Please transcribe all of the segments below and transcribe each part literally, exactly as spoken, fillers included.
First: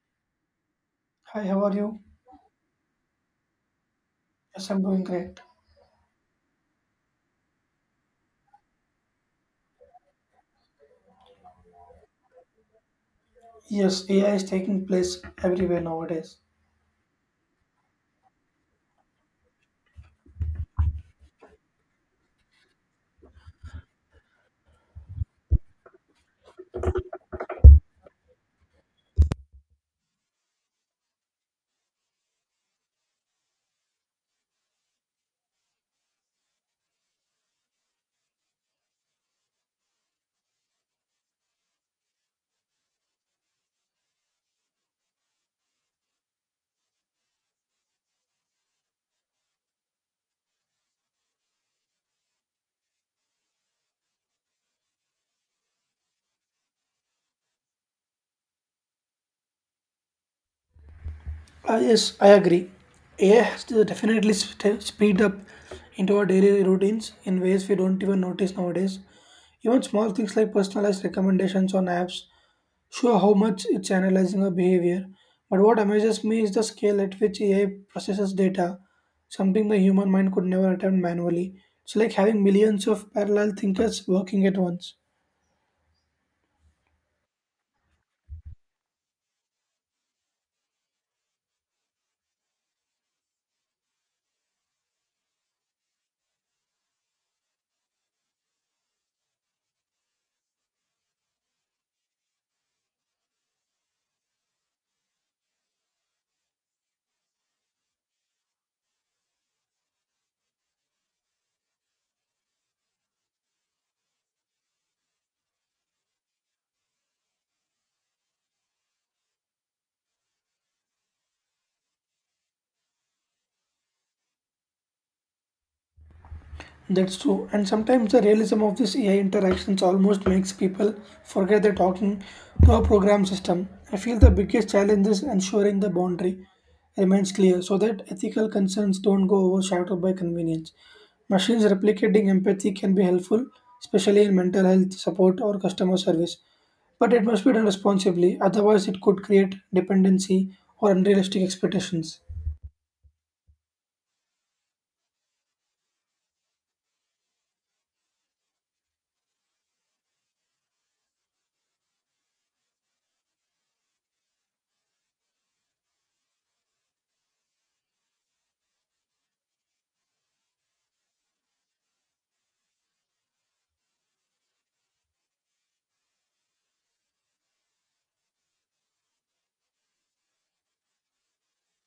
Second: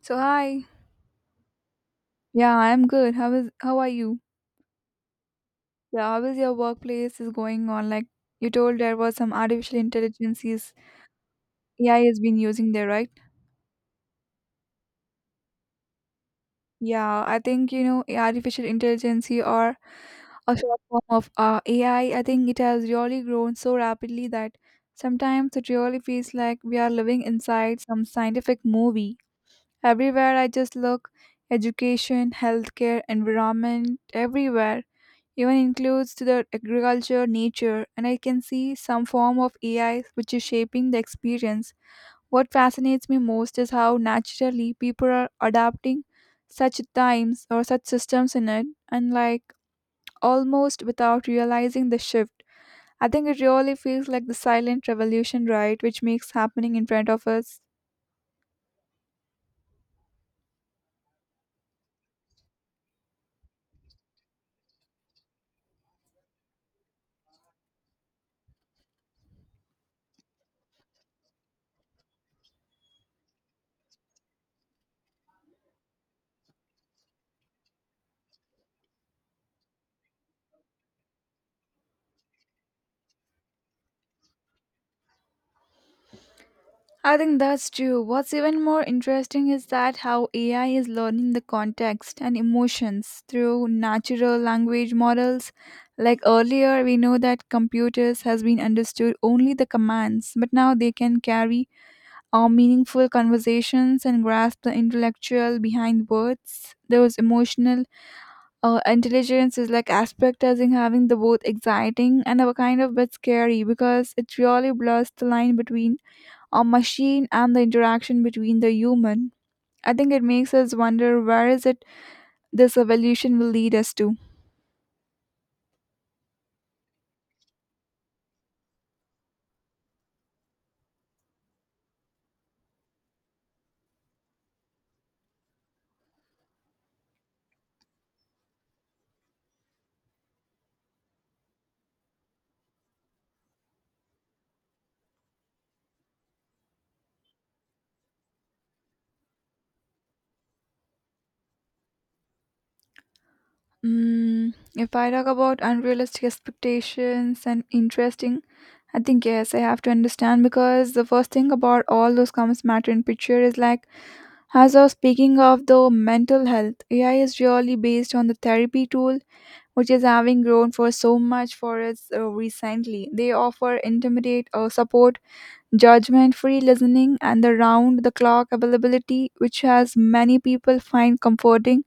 So hi. Hi, how are you? Yeah, I'm good. How is how are you? Yes, I'm doing great. Yeah, how is your workplace is going on? Like you told there was some artificial intelligence is A I has been using there, right? Yes, A I is taking place everywhere nowadays. Yeah, I think you know artificial intelligence or a short form of uh, A I. I I think it has really grown so rapidly that sometimes it really feels like we are living inside some scientific movie. Everywhere I just look, education, healthcare, environment, everywhere even includes to the agriculture, nature, and I can see some form of A I which is shaping the experience. What fascinates me most is how naturally people are adapting such times or such systems in it, and like almost without realizing the shift. I think it really feels like the silent revolution, right, which makes happening in front of us. Uh, yes, I agree. A I has to definitely st- speed up into our daily routines in ways we don't even notice nowadays. Even small things like personalized recommendations on apps show how much it's analyzing our behavior. But what amazes me is the scale at which A I processes data, something the human mind could never attempt manually. It's like having millions of parallel thinkers working at once. I think that's true. What's even more interesting is that how A I is learning the context and emotions through natural language models. Like earlier, we know that computers has been understood only the commands, but now they can carry our meaningful conversations and grasp the intellectual behind words. Those emotional uh, intelligence is like aspect as in having the both exciting and a kind of bit scary because it really blurs the line between a machine and the interaction between the human. I think it makes us wonder where is it this evolution will lead us to. That's true. And sometimes the realism of this A I interactions almost makes people forget they're talking to a program system. I feel the biggest challenge is ensuring the boundary remains clear so that ethical concerns don't go overshadowed by convenience. Machines replicating empathy can be helpful, especially in mental health support or customer service, but it must be done responsibly, otherwise, it could create dependency or unrealistic expectations. Mm, if I talk about unrealistic expectations and interesting, I think yes, I have to understand because the first thing about all those comments matter in picture is like as I was speaking of the mental health, A I is really based on the therapy tool which is having grown for so much for us uh, recently. They offer intimidate or support judgment free listening, and the round the clock availability, which has many people find comforting,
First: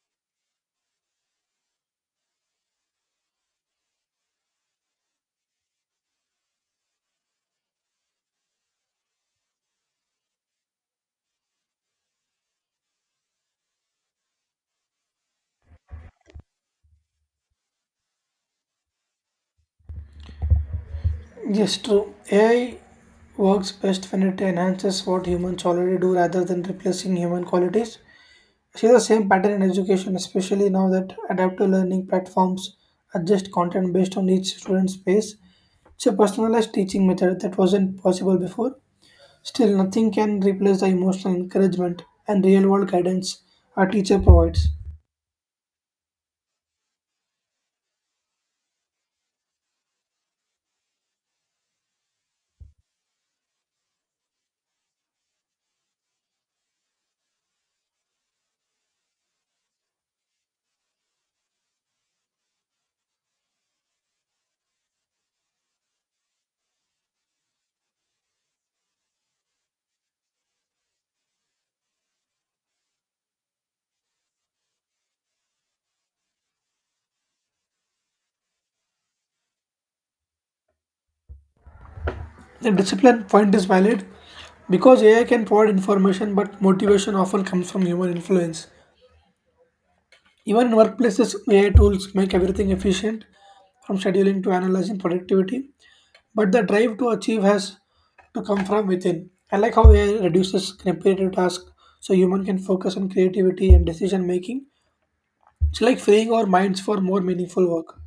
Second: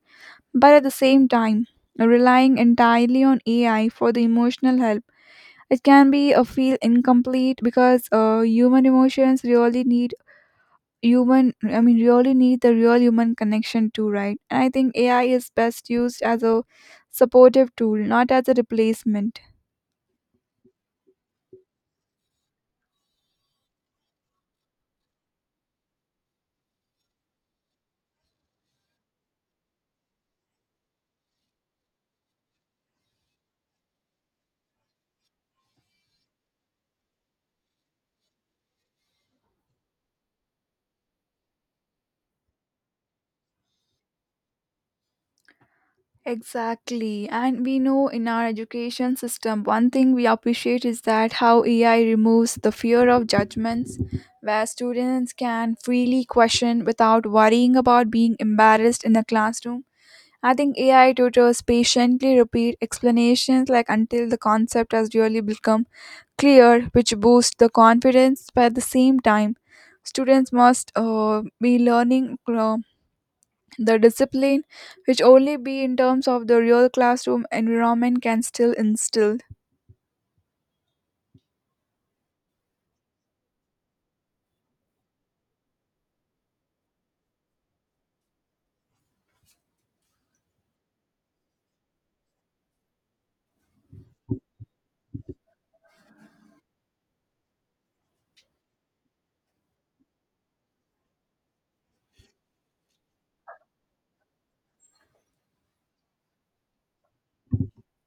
but at the same time, relying entirely on A I for the emotional help. It can be a feel incomplete because uh, human emotions really need human i mean really need the real human connection too, right? And I think AI is best used as a supportive tool, not as a replacement. Yes, true. A I works best when it enhances what humans already do rather than replacing human qualities. See the same pattern in education, especially now that adaptive learning platforms adjust content based on each student's pace. It's a personalized teaching method that wasn't possible before. Still, nothing can replace the emotional encouragement and real world guidance a teacher provides. Exactly. And we know in our education system, one thing we appreciate is that how A I removes the fear of judgments, where students can freely question without worrying about being embarrassed in the classroom. I think A I tutors patiently repeat explanations like until the concept has really become clear, which boosts the confidence. But at the same time, students must uh, be learning the discipline, which only be in terms of the real classroom environment, can still instill. The discipline point is valid because A I can provide information, but motivation often comes from human influence. Even in workplaces, A I tools make everything efficient, from scheduling to analyzing productivity. But the drive to achieve has to come from within. I like how A I reduces repetitive tasks so human can focus on creativity and decision making. It's like freeing our minds for more meaningful work.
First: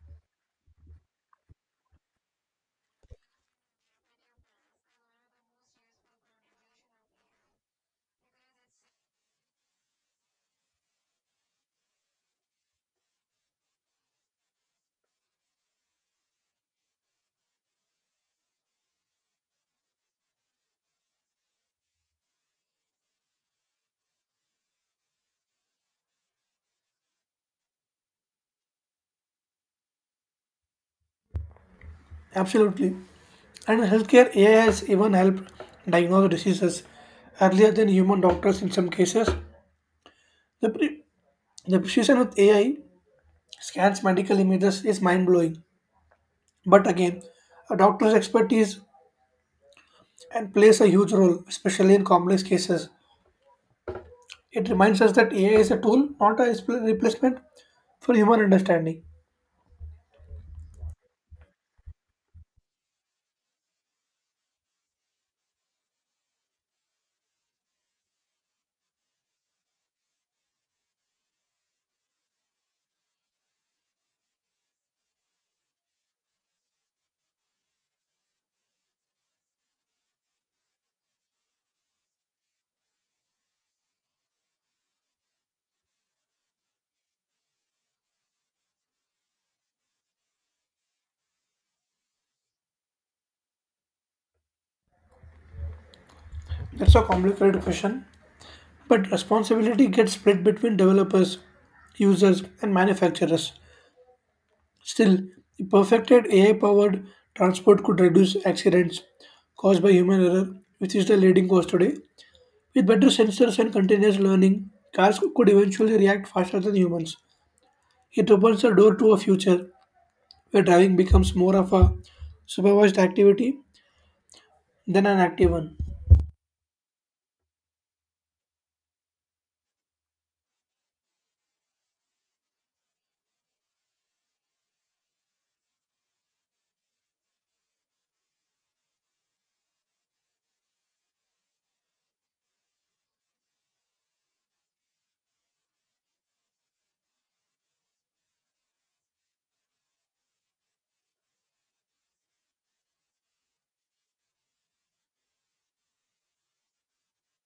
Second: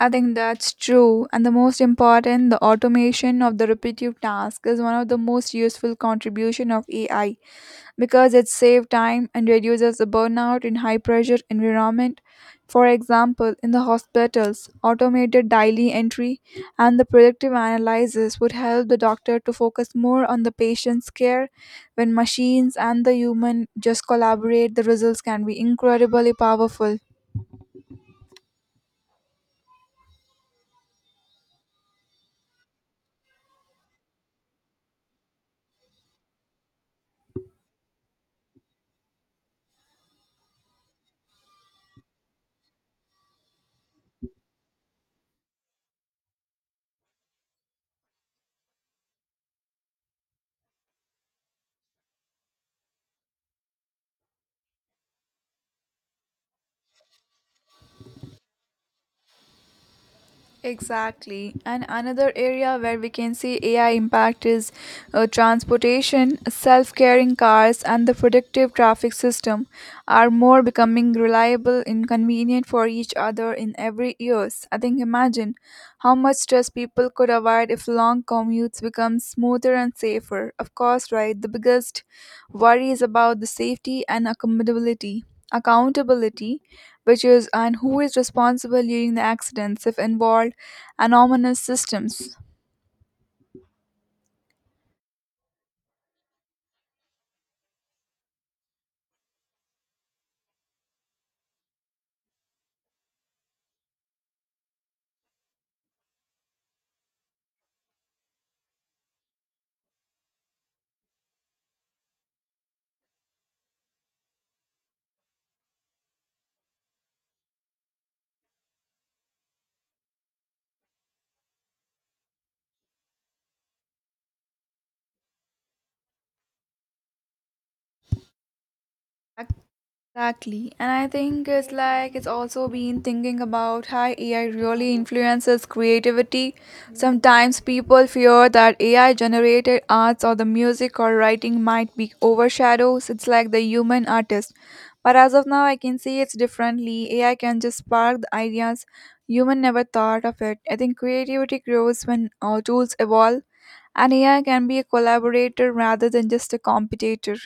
I think that's true. And the most important, the automation of the repetitive task is one of the most useful contribution of A I. Because it saves time and reduces the burnout in high pressure environment. For example, in the hospitals, automated daily entry and the predictive analysis would help the doctor to focus more on the patient's care. When machines and the human just collaborate, the results can be incredibly powerful. Absolutely. And in healthcare, A I has even helped diagnose diseases earlier than human doctors in some cases. The, pre- the precision with A I scans medical images is mind blowing. But again, a doctor's expertise and plays a huge role, especially in complex cases. It reminds us that A I is a tool, not a respl- replacement for human understanding. Exactly. And another area where we can see A I impact is uh, transportation, self carrying cars, and the predictive traffic system are more becoming reliable and convenient for each other in every years. I think imagine how much stress people could avoid if long commutes become smoother and safer. Of course, right, the biggest worry is about the safety and accommodability. Accountability, which is and who is responsible during the accidents if involved anonymous systems. That's a complicated question, but responsibility gets split between developers, users, and manufacturers. Still, the perfected A I-powered transport could reduce accidents caused by human error, which is the leading cause today. With better sensors and continuous learning, cars could eventually react faster than humans. It opens the door to a future where driving becomes more of a supervised activity than an active one. Exactly. And I think it's like it's also been thinking about how A I really influences creativity. Sometimes people fear that A I generated arts or the music or writing might be overshadows. It's like the human artist. But as of now, I can see it's differently. A I can just spark the ideas human never thought of it. I think creativity grows when uh, tools evolve, and A I can be a collaborator rather than just a competitor.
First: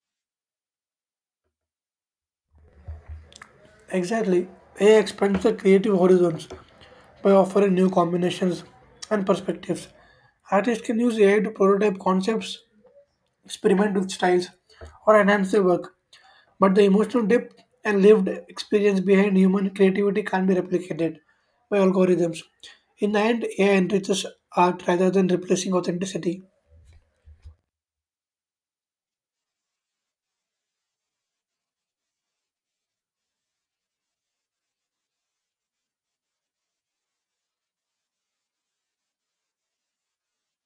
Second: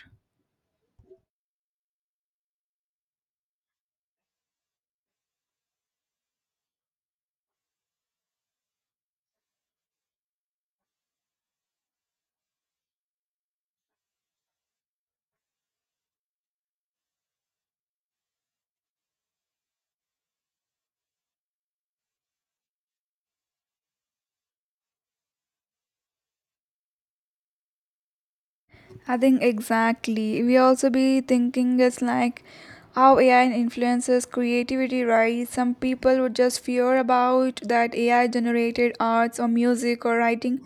Exactly, A I expands the creative horizons by offering new combinations and perspectives. Artists can use A I to prototype concepts, experiment with styles, or enhance their work, but the emotional depth and lived experience behind human creativity can't be replicated by algorithms. In the end, A I enriches art rather than replacing authenticity. I think exactly. We also be thinking it's like how A I influences creativity, right? Some people would just fear about that A I generated arts or music or writing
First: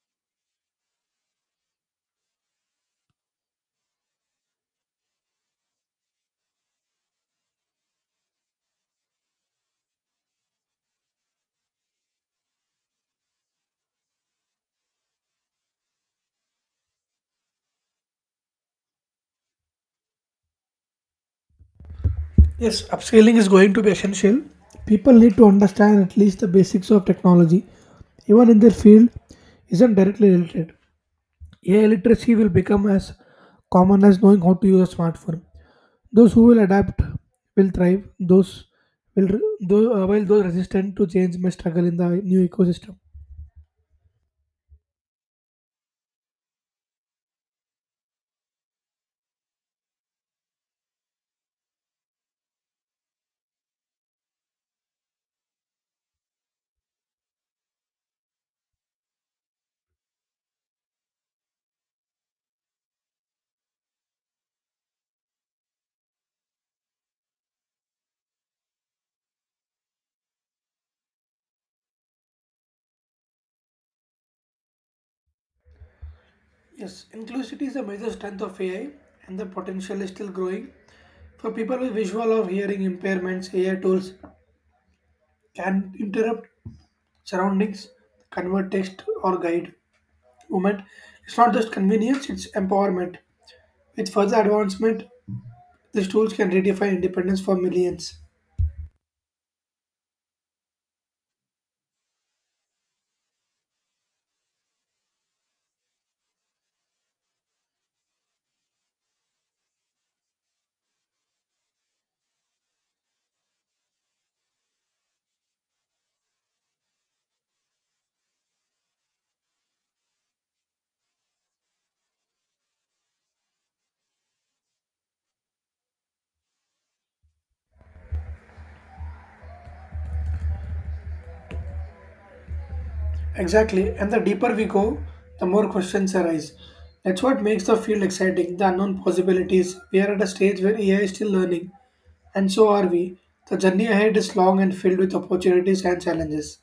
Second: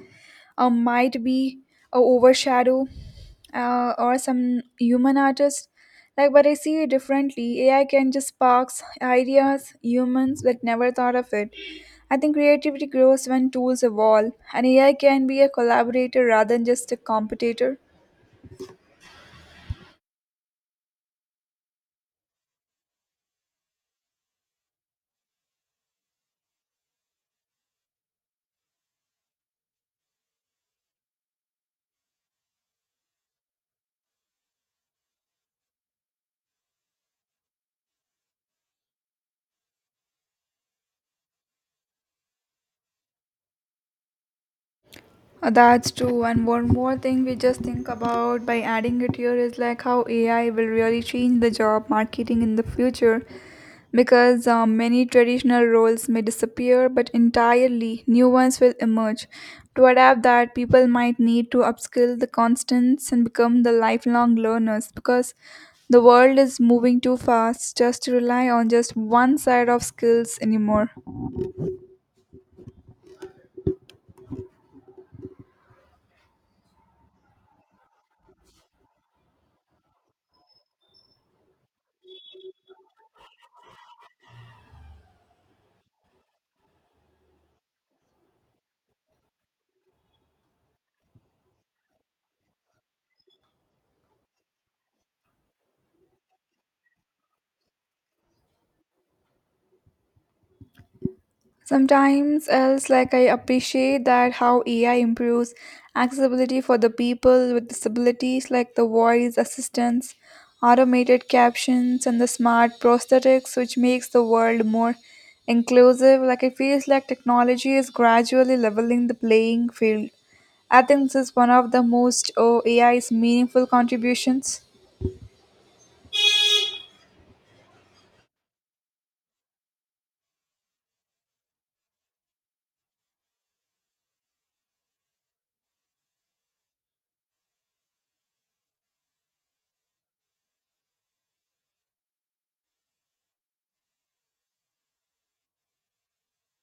or might be a overshadow uh, or some human artist. Like, but I see it differently. A I can just sparks ideas, humans that never thought of it. I think creativity grows when tools evolve, and A I can be a collaborator rather than just a competitor. Yes, upscaling is going to be essential. People need to understand at least the basics of technology, even in their field isn't directly related. A I literacy will become as common as knowing how to use a smartphone. Those who will adapt will thrive. Those will, though, uh, while those resistant to change may struggle in the new ecosystem. Uh, That's true. And one more thing we just think about by adding it here is like how A I will really change the job marketing in the future because uh, many traditional roles may disappear, but entirely new ones will emerge. To adapt that, people might need to upskill the constants and become the lifelong learners because the world is moving too fast just to rely on just one side of skills anymore. Yes, inclusivity is a major strength of A I, and the potential is still growing. For people with visual or hearing impairments, A I tools can interrupt surroundings convert text or guide movement. It's not just convenience, it's empowerment. With further advancement, these tools can redefine independence for millions. Sometimes else like I appreciate that how A I improves accessibility for the people with disabilities like the voice assistants, automated captions and the smart prosthetics which makes the world more inclusive. Like it feels like technology is gradually leveling the playing field. I think this is one of the most oh, A I's meaningful contributions. Exactly, and the deeper we go, the more questions arise. That's what makes the field exciting, the unknown possibilities. We are at a stage where A I is still learning, and so are we. The journey ahead is long and filled with opportunities and challenges.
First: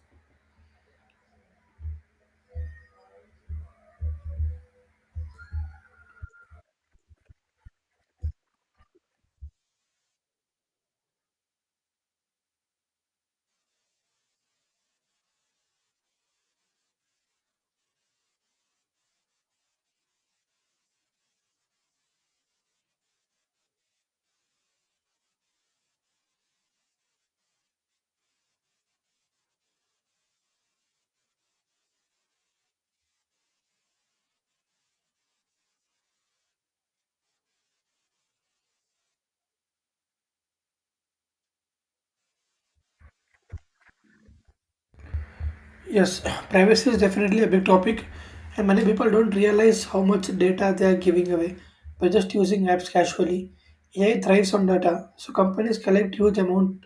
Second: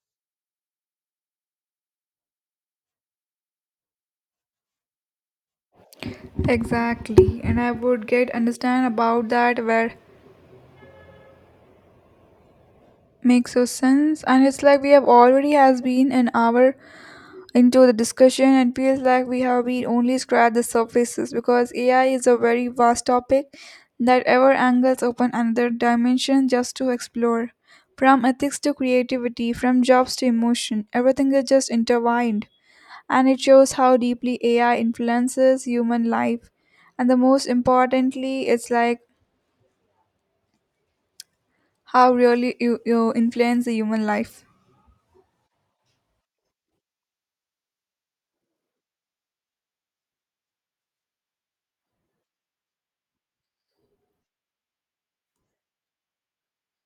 Exactly, and I would get understand about that where makes so sense. And it's like we have already has been an hour into the discussion and feels like we have been only scratched the surfaces because A I is a very vast topic that ever angles open another dimension just to explore. From ethics to creativity, from jobs to emotion, everything is just intertwined. And it shows how deeply A I influences human life. And the most importantly, it's like how really you, you influence the human life. Yes, privacy is definitely a big topic, and many people don't realize how much data they are giving away by just using apps casually. A I thrives on data, so companies collect huge amount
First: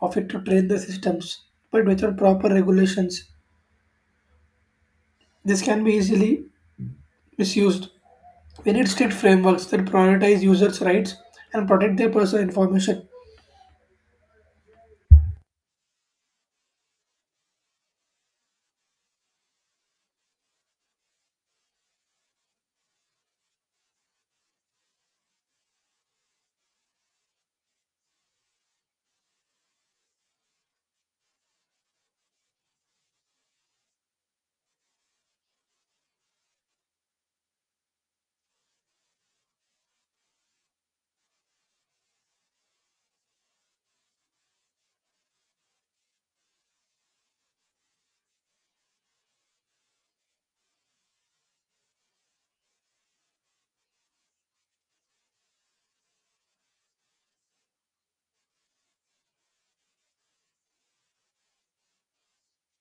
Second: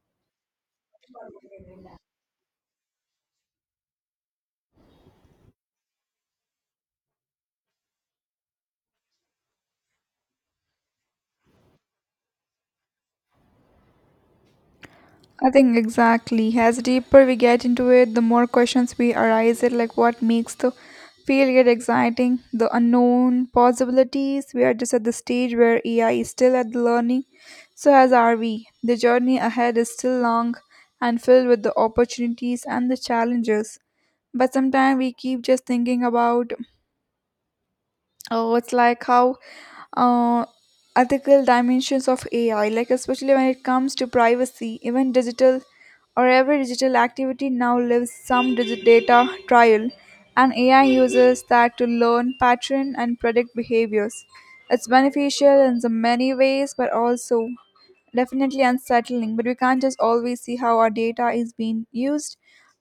of it to train the systems. But without proper regulations, this can be easily misused. We need strict frameworks that prioritize users' rights and protect their personal information. I think exactly. As deeper we get into it, the more questions we arise it like what makes the field get exciting, the unknown possibilities. We are just at the stage where A I is still at the learning, so as are we. The journey ahead is still long and filled with the opportunities and the challenges. But sometimes we keep just thinking about, oh, it's like how uh, ethical dimensions of A I, like especially when it comes to privacy, even digital or every digital activity now lives some digi- data trial, and A I uses that to learn pattern and predict behaviors. It's beneficial in so many ways, but also definitely unsettling. But we can't just always see how our data is being used.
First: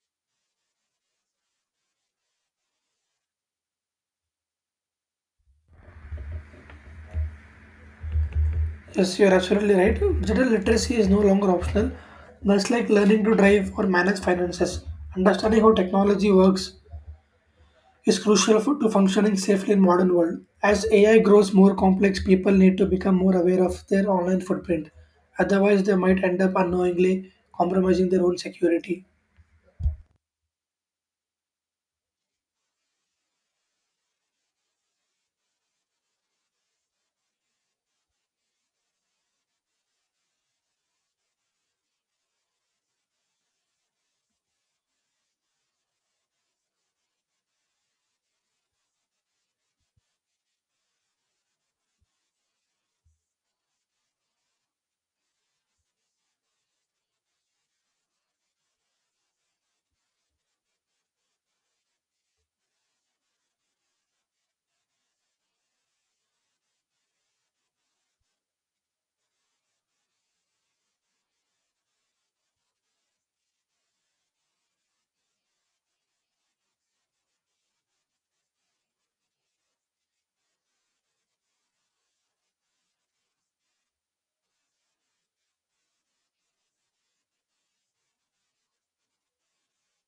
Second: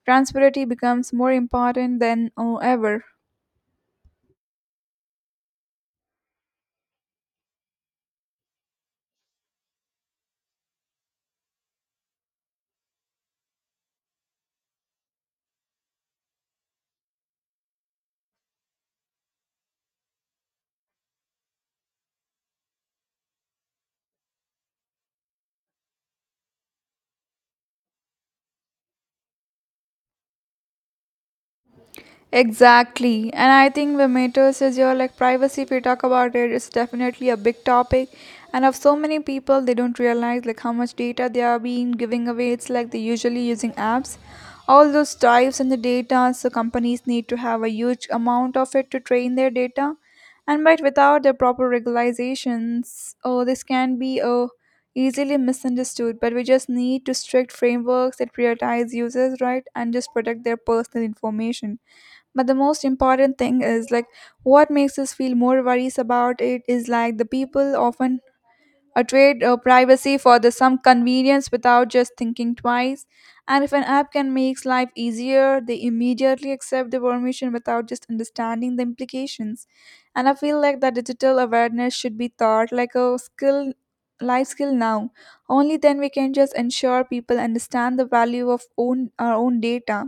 Transparency becomes more important than uh, ever. Yes, you're absolutely right. Digital literacy is no longer optional. Much like learning to drive or manage finances, understanding how technology works is crucial for, to functioning safely in modern world. As A I grows more complex, people need to become more aware of their online footprint. Otherwise, they might end up unknowingly compromising their own security. Exactly. And I think when matters is your like privacy if we talk about it, it's definitely a big topic. And of so many people they don't realize like how much data they are being giving away. It's like they usually using apps. All those types in the data, so companies need to have a huge amount of it to train their data. And but without the proper regulations, oh this can be oh easily misunderstood, but we just need to strict frameworks that prioritize users, right? And just protect their personal information, but the most important thing is like what makes us feel more worries about it is like the people often uh, trade uh, privacy for the some convenience without just thinking twice, and if an app can make life easier they immediately accept the permission without just understanding the implications, and I feel like that digital awareness should be taught like a skill, life skill now. Only then we can just ensure people understand the value of own our own data.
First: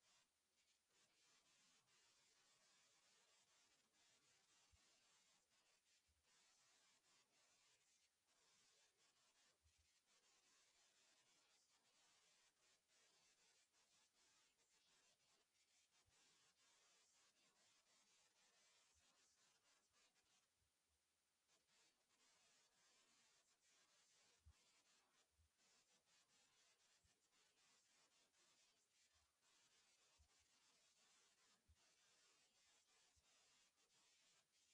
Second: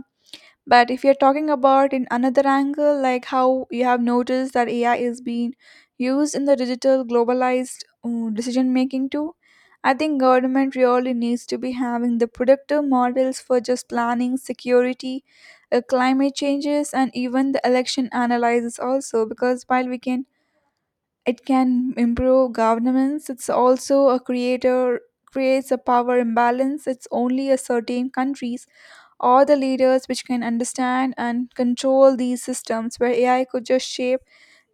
But if you're talking about in another angle, like how you have noticed that A I is being used in the digital globalized uh, decision making too, I think government really needs to be having the productive models for just planning, security, uh, climate changes, and even the election analysis also. Because while we can, it can improve governance. It's also a creator creates a power imbalance. It's only a certain countries or the leaders which can understand and control these systems where A I could just shape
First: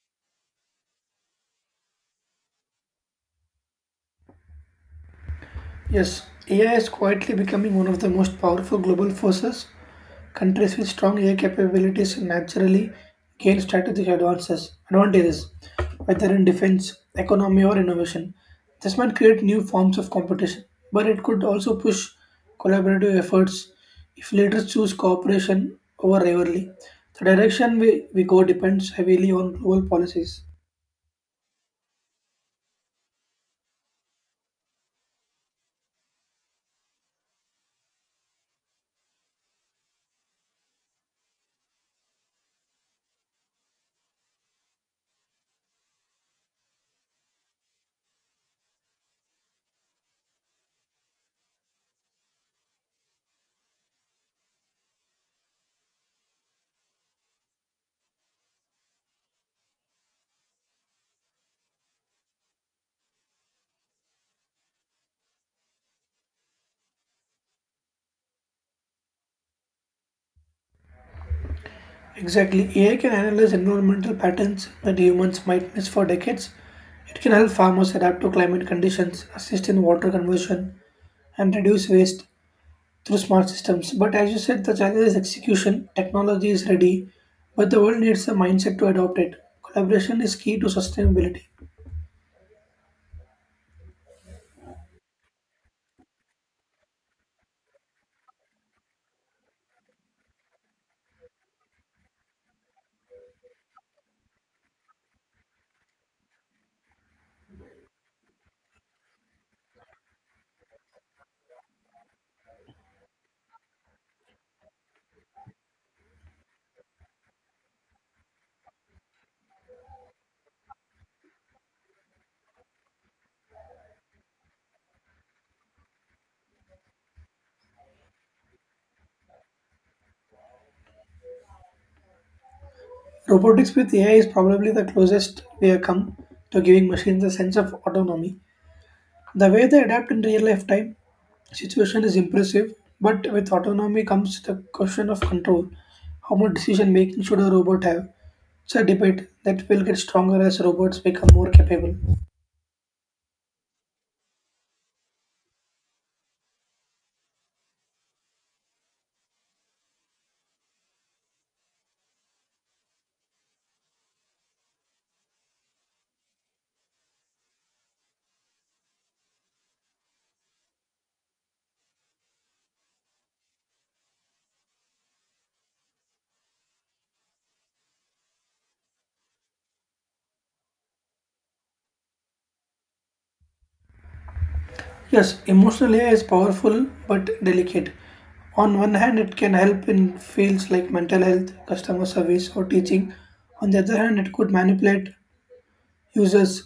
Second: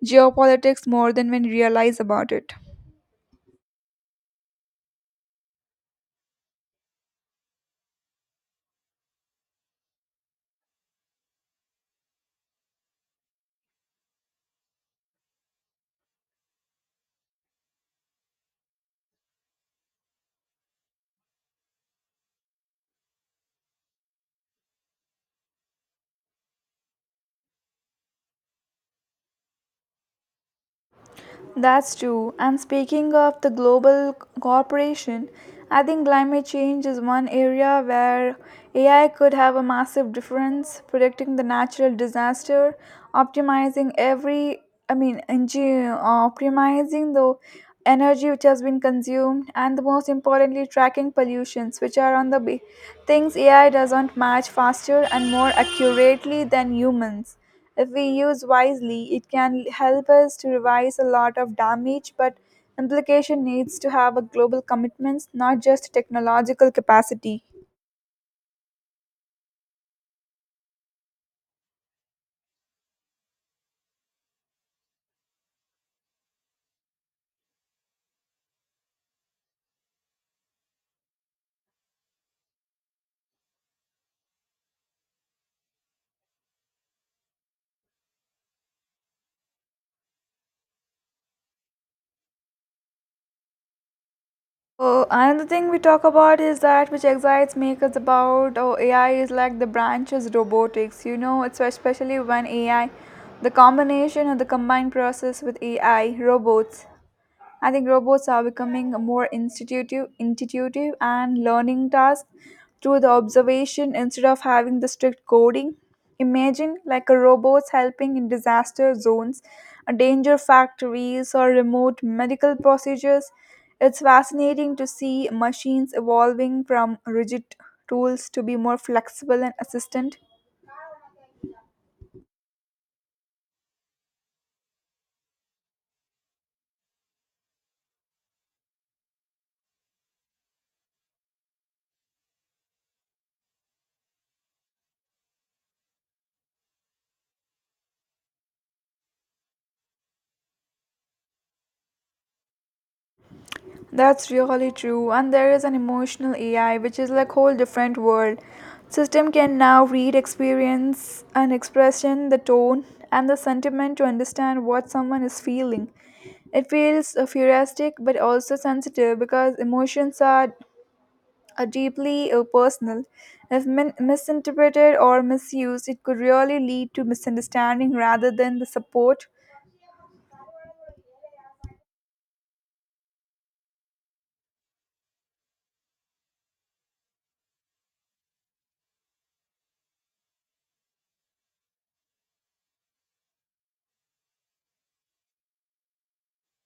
geopolitics more than when realize about it. Yes, A I is quietly becoming one of the most powerful global forces. Countries with strong A I capabilities naturally gain strategic advances, advantages, whether in defense, economy, or innovation. This might create new forms of competition, but it could also push collaborative efforts if leaders choose cooperation over rivalry. The direction we, we go depends heavily on global policies. That's true. And speaking of the global c- cooperation, I think climate change is one area where A I could have a massive difference, predicting the natural disaster, optimizing every, I mean, engi- uh, optimizing the energy which has been consumed, and the most importantly, tracking pollutions, which are on the be- things A I doesn't match faster and more accurately than humans. If we use wisely, it can help us to revise a lot of damage, but implication needs to have a global commitments, not just technological capacity. Exactly. A I can analyze environmental patterns that humans might miss for decades. It can help farmers adapt to climate conditions, assist in water conversion, and reduce waste through smart systems. But as you said, the challenge is execution. Technology is ready, but the world needs a mindset to adopt it. Collaboration is key to sustainability. Oh, another thing we talk about is that which excites make us about oh A I is like the branches robotics. You know, it's especially when A I, the combination of the combined process with A I robots. I think robots are becoming more institutive, intuitive and learning tasks through the observation instead of having the strict coding. Imagine like a robots helping in disaster zones, uh, danger factories or remote medical procedures. It's fascinating to see machines evolving from rigid tools to be more flexible and assistant. Robotics with A I is probably the closest we have come to giving machines a sense of autonomy. The way they adapt in real life time situation is impressive, but with autonomy comes the question of control. How much decision making should a robot have? It's a debate that will get stronger as robots become more capable. That's really true. And there is an emotional A I which is like whole different world. System can now read experience and expression, the tone and the sentiment to understand what someone is feeling. It feels uh, futuristic but also sensitive because emotions are, are deeply uh, personal. If min- misinterpreted or misused, it could really lead to misunderstanding rather than the support. Yes, emotional A I is powerful but delicate. On one hand, it can help in fields like mental health, customer service, or teaching. On the other hand, it could manipulate users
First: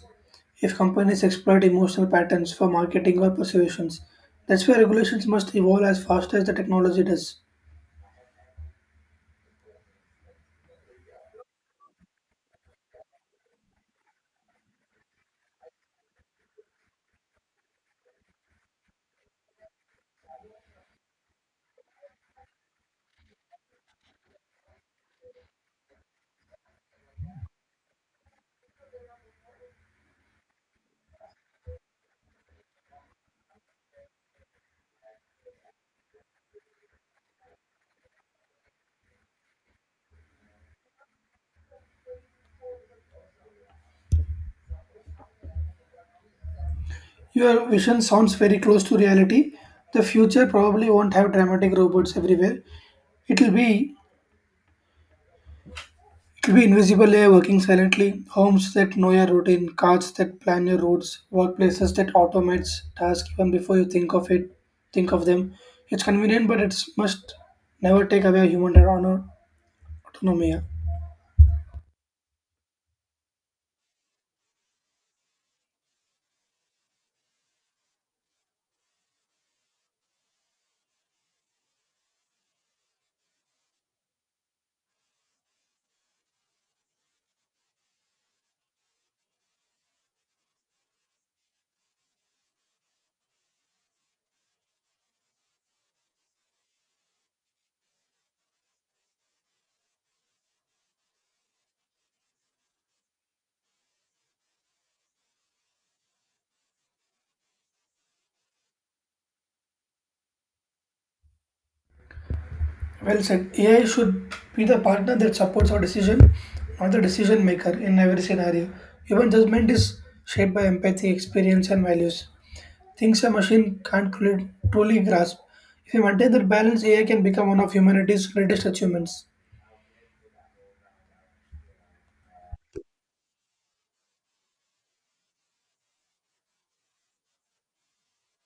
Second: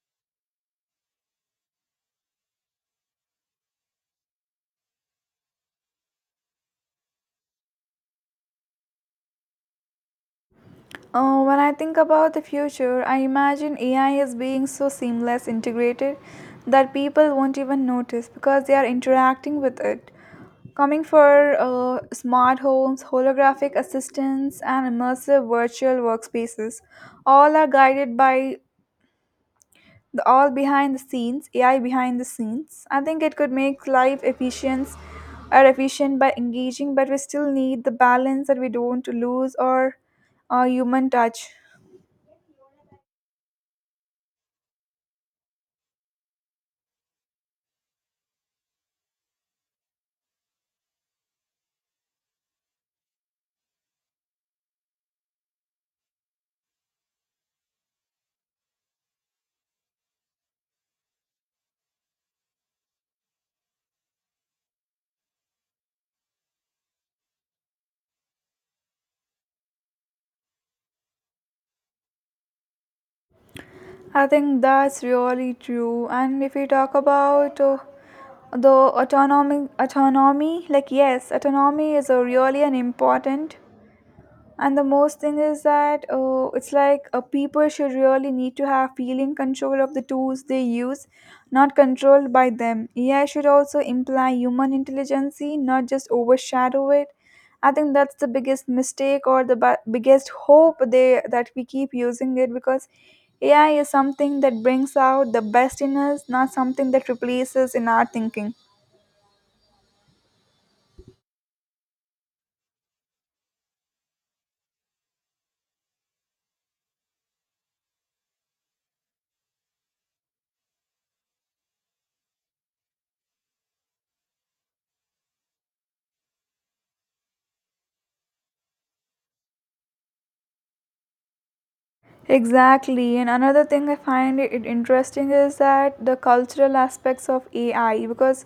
if companies exploit emotional patterns for marketing or persuasions. That's why regulations must evolve as fast as the technology does. Oh, when I think about the future, I imagine A I is being so seamless integrated that people won't even notice because they are interacting with it. Coming for uh, smart homes, holographic assistants, and immersive virtual workspaces, all are guided by the all behind the scenes, A I behind the scenes. I think it could make life efficient or efficient by engaging, but we still need the balance that we don't lose or uh, human touch. Your vision sounds very close to reality. The future probably won't have dramatic robots everywhere. It'll be it'll be invisible A I working silently, homes that know your routine, cars that plan your roads, workplaces that automates tasks even before you think of it, think of them. It's convenient, but it must never take away human autonomy. I think that's really true. And if we talk about uh, the autonomy, autonomy, like yes, autonomy is a really an important and the most thing is that uh, it's like uh, people should really need to have feeling control of the tools they use, not controlled by them. AI should also imply human intelligence, not just overshadow it. I think that's the biggest mistake or the ba- biggest hope they that we keep using it because AI is something that brings out the best in us, not something that replaces in our thinking. Well said. A I should be the partner that supports our decision, not the decision maker in every scenario. Human judgment is shaped by empathy, experience, and values. Things a machine can't cru- truly grasp. If we maintain that balance, A I can become one of humanity's greatest achievements. Exactly. And another thing I find it interesting is that the cultural aspects of A I because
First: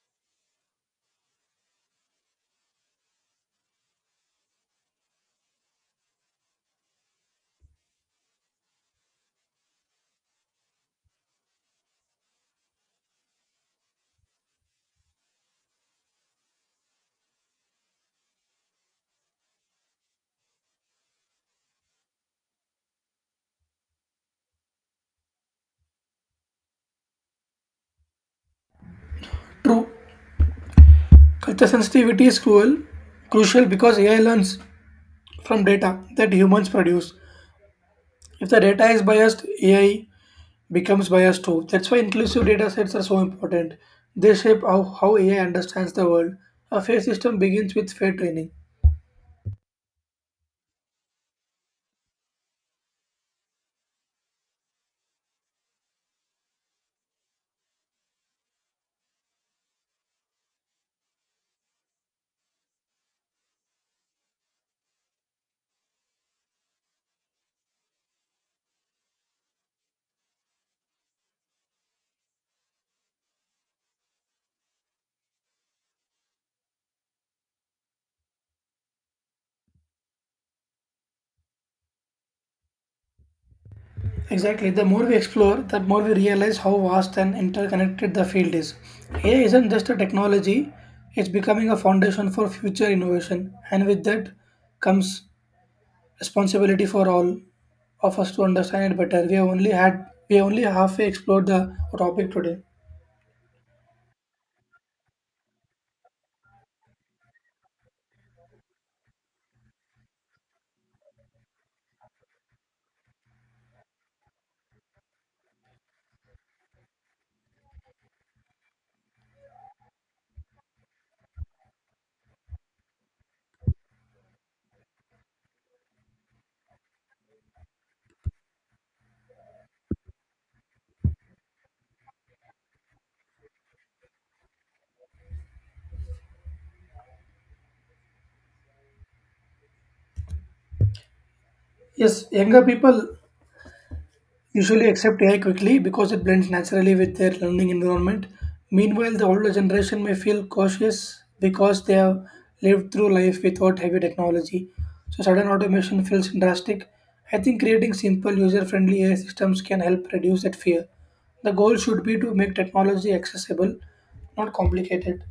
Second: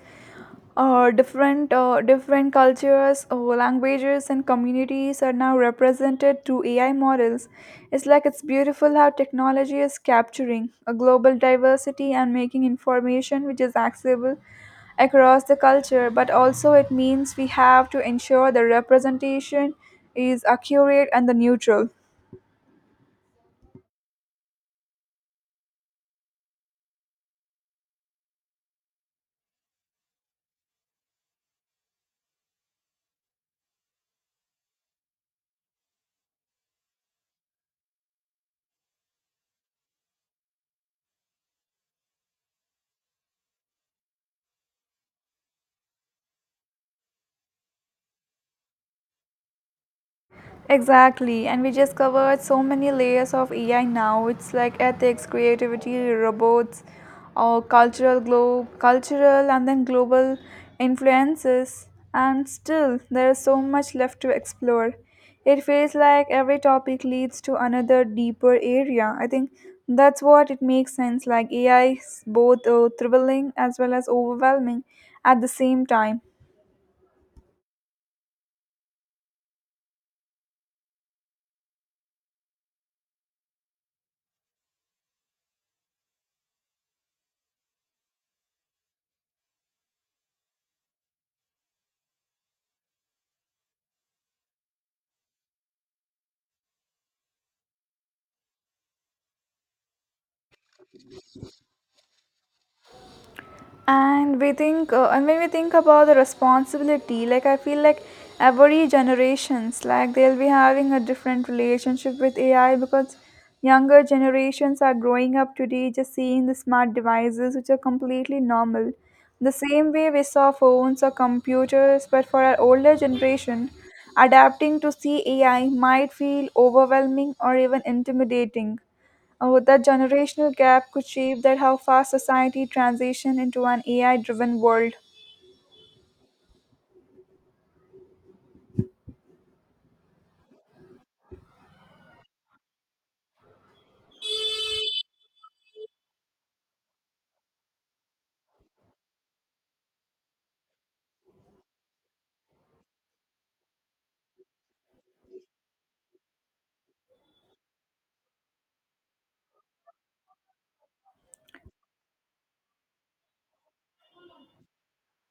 uh, different uh, different cultures, uh, languages, and communities are now represented through A I models. It's like it's beautiful how technology is capturing a global diversity and making information which is accessible across the culture, but also it means we have to ensure the representation is accurate and the neutral. True, culture sensitivity is cruel, crucial because A I learns from data that humans produce. If the data is biased, A I becomes biased too. That's why inclusive data sets are so important. They shape how, how A I understands the world. A fair system begins with fair training. Exactly, and we just covered so many layers of A I now. It's like ethics, creativity, robots, or cultural glo- cultural and then global influences. And still, there is so much left to explore. It feels like every topic leads to another deeper area. I think that's what it makes sense. Like A I is both uh, thrilling as well as overwhelming at the same time. Exactly. The more we explore, the more we realize how vast and interconnected the field is. A I isn't just a technology, it's becoming a foundation for future innovation. And with that comes responsibility for all of us to understand it better. We have only had we have only halfway explored the topic today. and we think uh, and when we think about the responsibility, like I feel like every generations, like they'll be having a different relationship with AI because younger generations are growing up today just seeing the smart devices which are completely normal, the same way we saw phones or computers. But for our older generation, adapting to see AI might feel overwhelming or even intimidating. Oh, that generational gap could shape that how fast society transition into an A I-driven world. Yes, younger people usually accept A I quickly because it blends naturally with their learning environment. Meanwhile, the older generation may feel cautious because they have lived through life without heavy technology. So, sudden automation feels drastic. I think creating simple, user friendly A I systems can help reduce that fear. The goal should be to make technology accessible, not complicated.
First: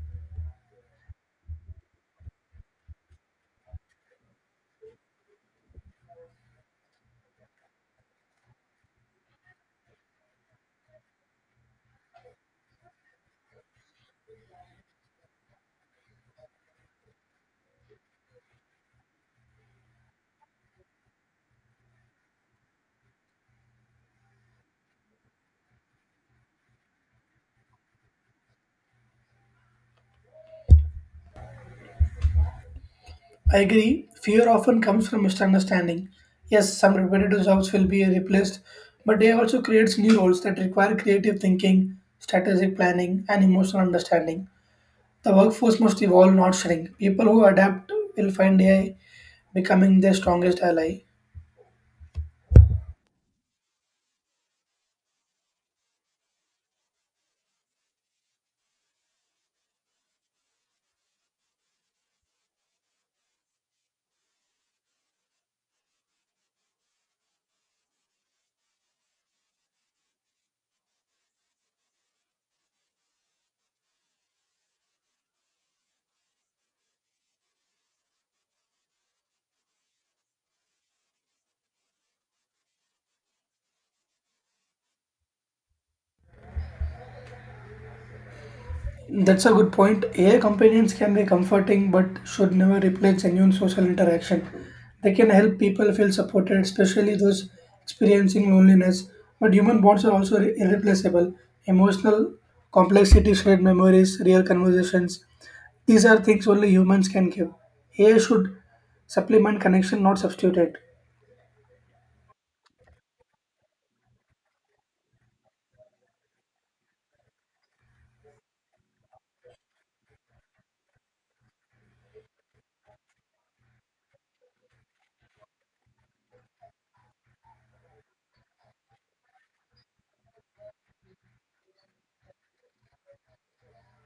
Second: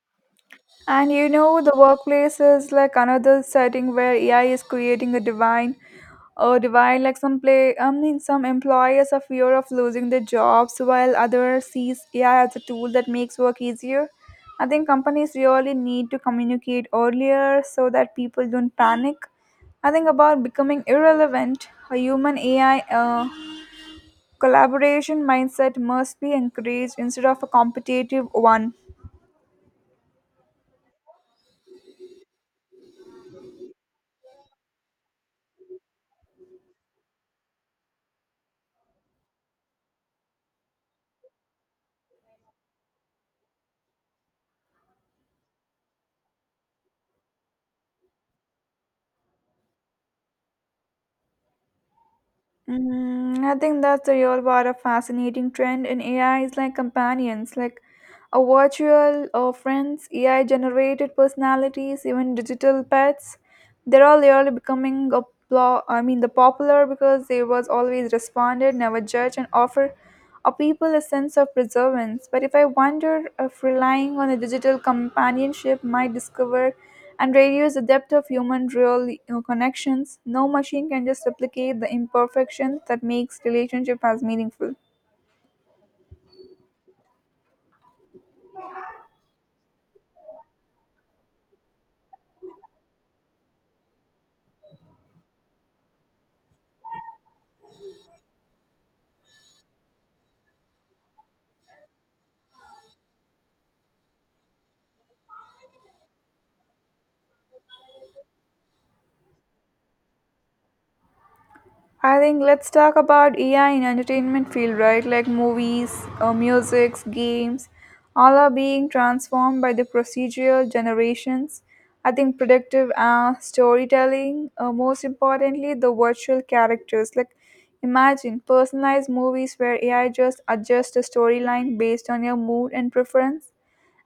And you know, the workplace is like another setting where A I is creating a divine, a divine like some play. I mean, some employers are fear of losing their jobs, while others sees A I as a tool that makes work easier. I think companies really need to communicate earlier so that people don't panic. I think about becoming irrelevant. A human A I uh, collaboration mindset must be encouraged instead of a competitive one. I agree, fear often comes from misunderstanding. Yes, some repetitive jobs will be replaced, but they also creates new roles that require creative thinking, strategic planning, and emotional understanding. The workforce must evolve, not shrink. People who adapt will find A I becoming their strongest ally. Mm, I think that's the real part of fascinating trend in A I is like companions, like a virtual or friends, A I generated personalities, even digital pets. They're all really becoming a plo- I mean the popular because they was always responded, never judge and offer or people a sense of preservance. But if I wonder if relying on a digital companionship might discover and reduce the depth of human real you know, connections, no machine can just replicate the imperfection that makes relationship as meaningful. That's a good point. A I companions can be comforting but should never replace genuine social interaction. They can help people feel supported, especially those experiencing loneliness. But human bonds are also irre- irreplaceable. Emotional complexity, shared memories, real conversations. These are things only humans can give. A I should supplement connection, not substitute it. I think let's talk about A I in entertainment field, right? Like movies, uh, musics, games, all are being transformed by the procedural generations. I think predictive uh, storytelling, uh, most importantly, the virtual characters. Like imagine personalized movies where A I just adjusts the storyline based on your mood and preference.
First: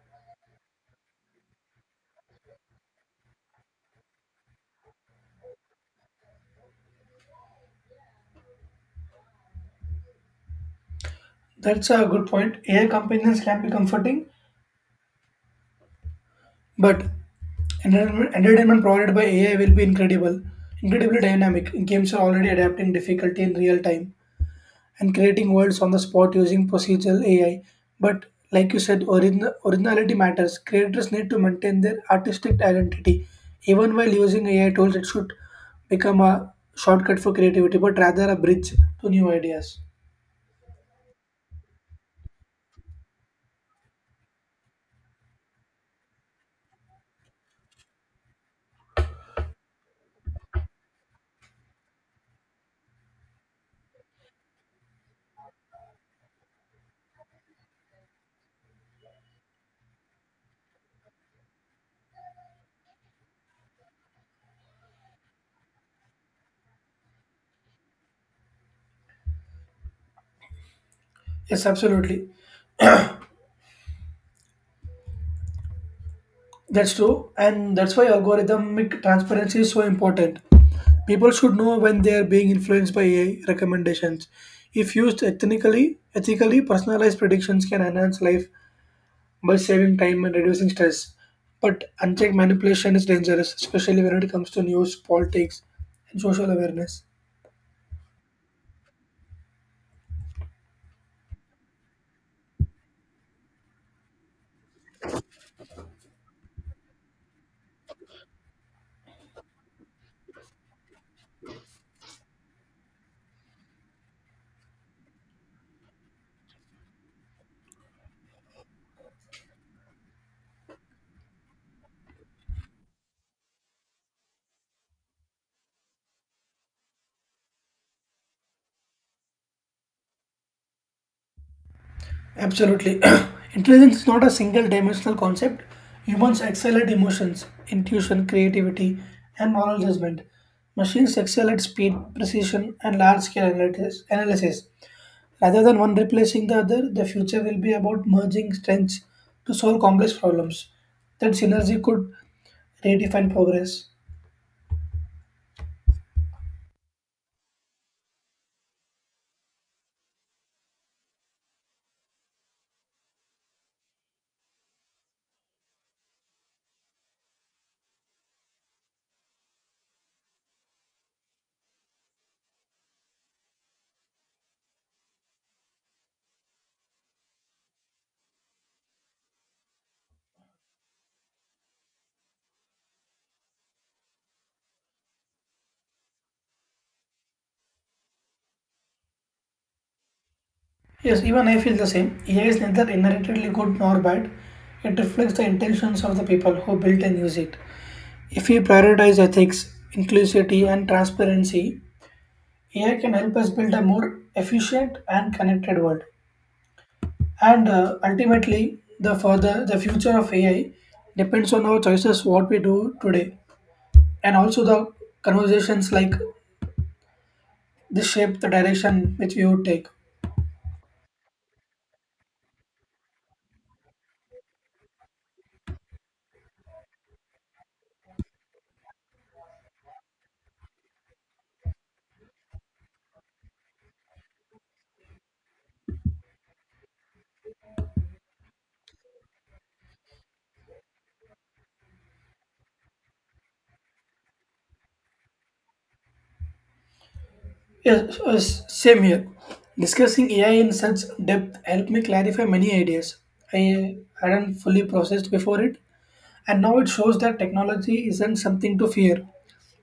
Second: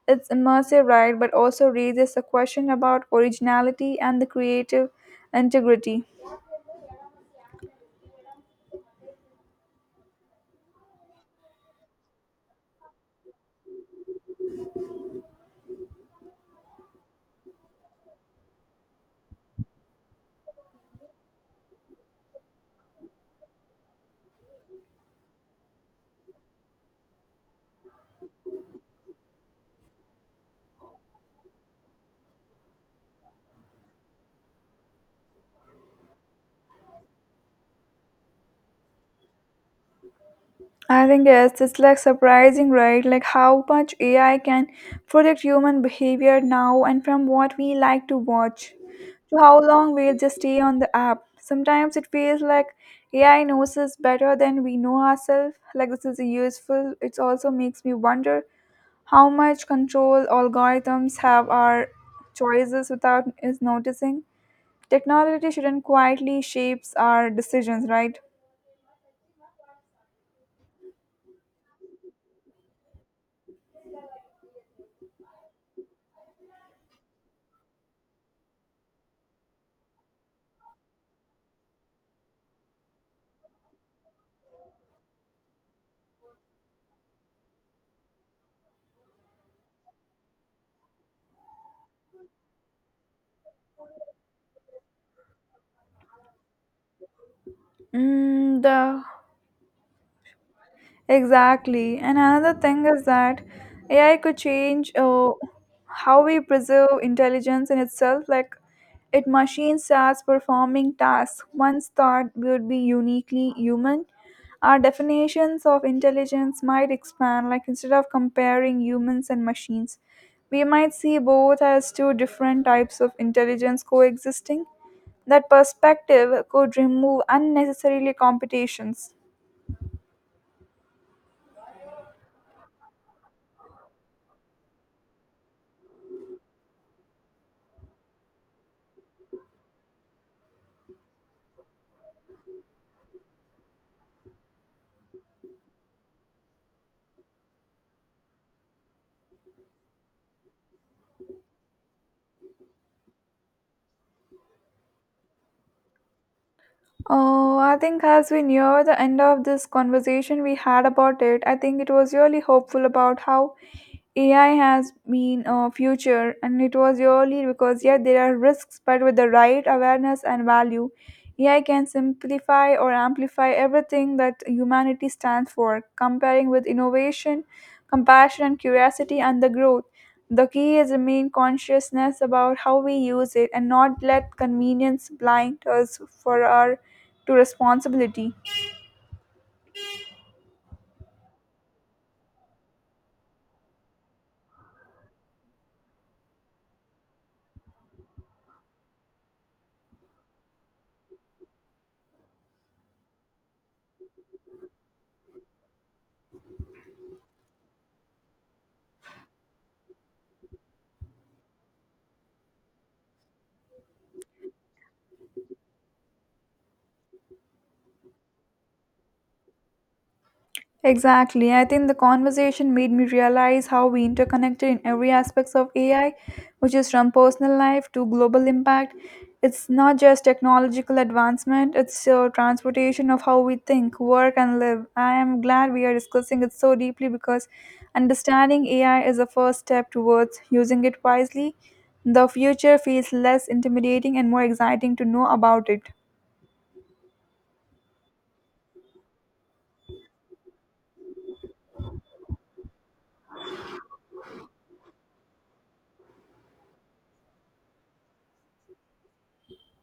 It's immersive, right? But also raises a question about originality and the creative integrity. That's a good point. A I companions can be comforting. But entertainment entertainment provided by A I will be incredible, incredibly dynamic. Games are already adapting difficulty in real time and creating worlds on the spot using procedural A I. But like you said, origin- originality matters. Creators need to maintain their artistic identity. Even while using A I tools, it should become a shortcut for creativity, but rather a bridge to new ideas. I think yes, it's like surprising, right? Like how much A I can predict human behavior now, and from what we like to watch to how long we'll just stay on the app. Sometimes it feels like A I knows us better than we know ourselves. Like this is useful. It also makes me wonder how much control algorithms have our choices without us noticing. Technology shouldn't quietly shapes our decisions, right? Yes, absolutely. That's true, and that's why algorithmic transparency is so important. People should know when they are being influenced by A I recommendations. If used ethically, ethically personalized predictions can enhance life by saving time and reducing stress. But unchecked manipulation is dangerous, especially when it comes to news, politics, and social awareness. Mm, the Exactly. And another thing is that A I could change uh, how we preserve intelligence in itself. Like, it machine starts performing tasks once thought would be uniquely human. Our definitions of intelligence might expand, like, instead of comparing humans and machines, we might see both as two different types of intelligence coexisting. That perspective could remove unnecessarily competitions. Absolutely. Intelligence is not a single dimensional concept. Humans excel at emotions, intuition, creativity, and moral judgment. Machines excel at speed, precision, and large scale analysis. analysis. Rather than one replacing the other, the future will be about merging strengths to solve complex problems. That synergy could redefine progress. Oh, I think as we near the end of this conversation we had about it, I think it was really hopeful about how A I has been a future, and it was really because yeah, there are risks, but with the right awareness and value, A I can simplify or amplify everything that humanity stands for. Comparing with innovation, compassion, and curiosity, and the growth, the key is remain consciousness about how we use it and not let convenience blind us for our to responsibility. Yes, even I feel the same. A I is neither inherently good nor bad. It reflects the intentions of the people who built and use it. If we prioritize ethics, inclusivity, and transparency, A I can help us build a more efficient and connected world. And uh, Ultimately, the further the future of A I depends on our choices, what we do today, and also the conversations like this shape the direction which we would take. Exactly. I think the conversation made me realize how we interconnected in every aspects of A I, which is from personal life to global impact. It's not just technological advancement, it's a transportation of how we think, work, and live. I am glad we are discussing it so deeply because understanding A I is a first step towards using it wisely. The future feels less intimidating and more exciting to know about it. Yes, yes, same here. Discussing A I in such depth helped me clarify many ideas I hadn't fully processed before it, and now it shows that technology isn't something to fear.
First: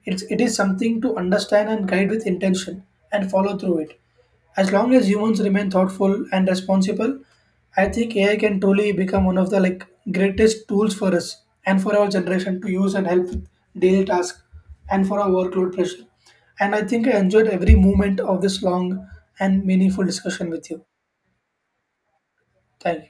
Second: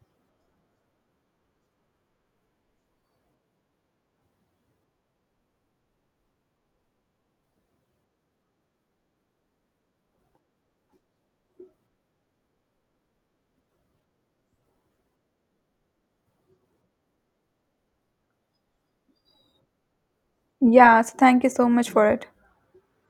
It's, it is something to understand and guide with intention and follow through it. As long as humans remain thoughtful and responsible, I think A I can truly become one of the like greatest tools for us and for our generation to use and help with daily tasks and for our workload pressure. And I think I enjoyed every moment of this long and meaningful discussion with you. Yeah, so thank you so much for it. Thank you.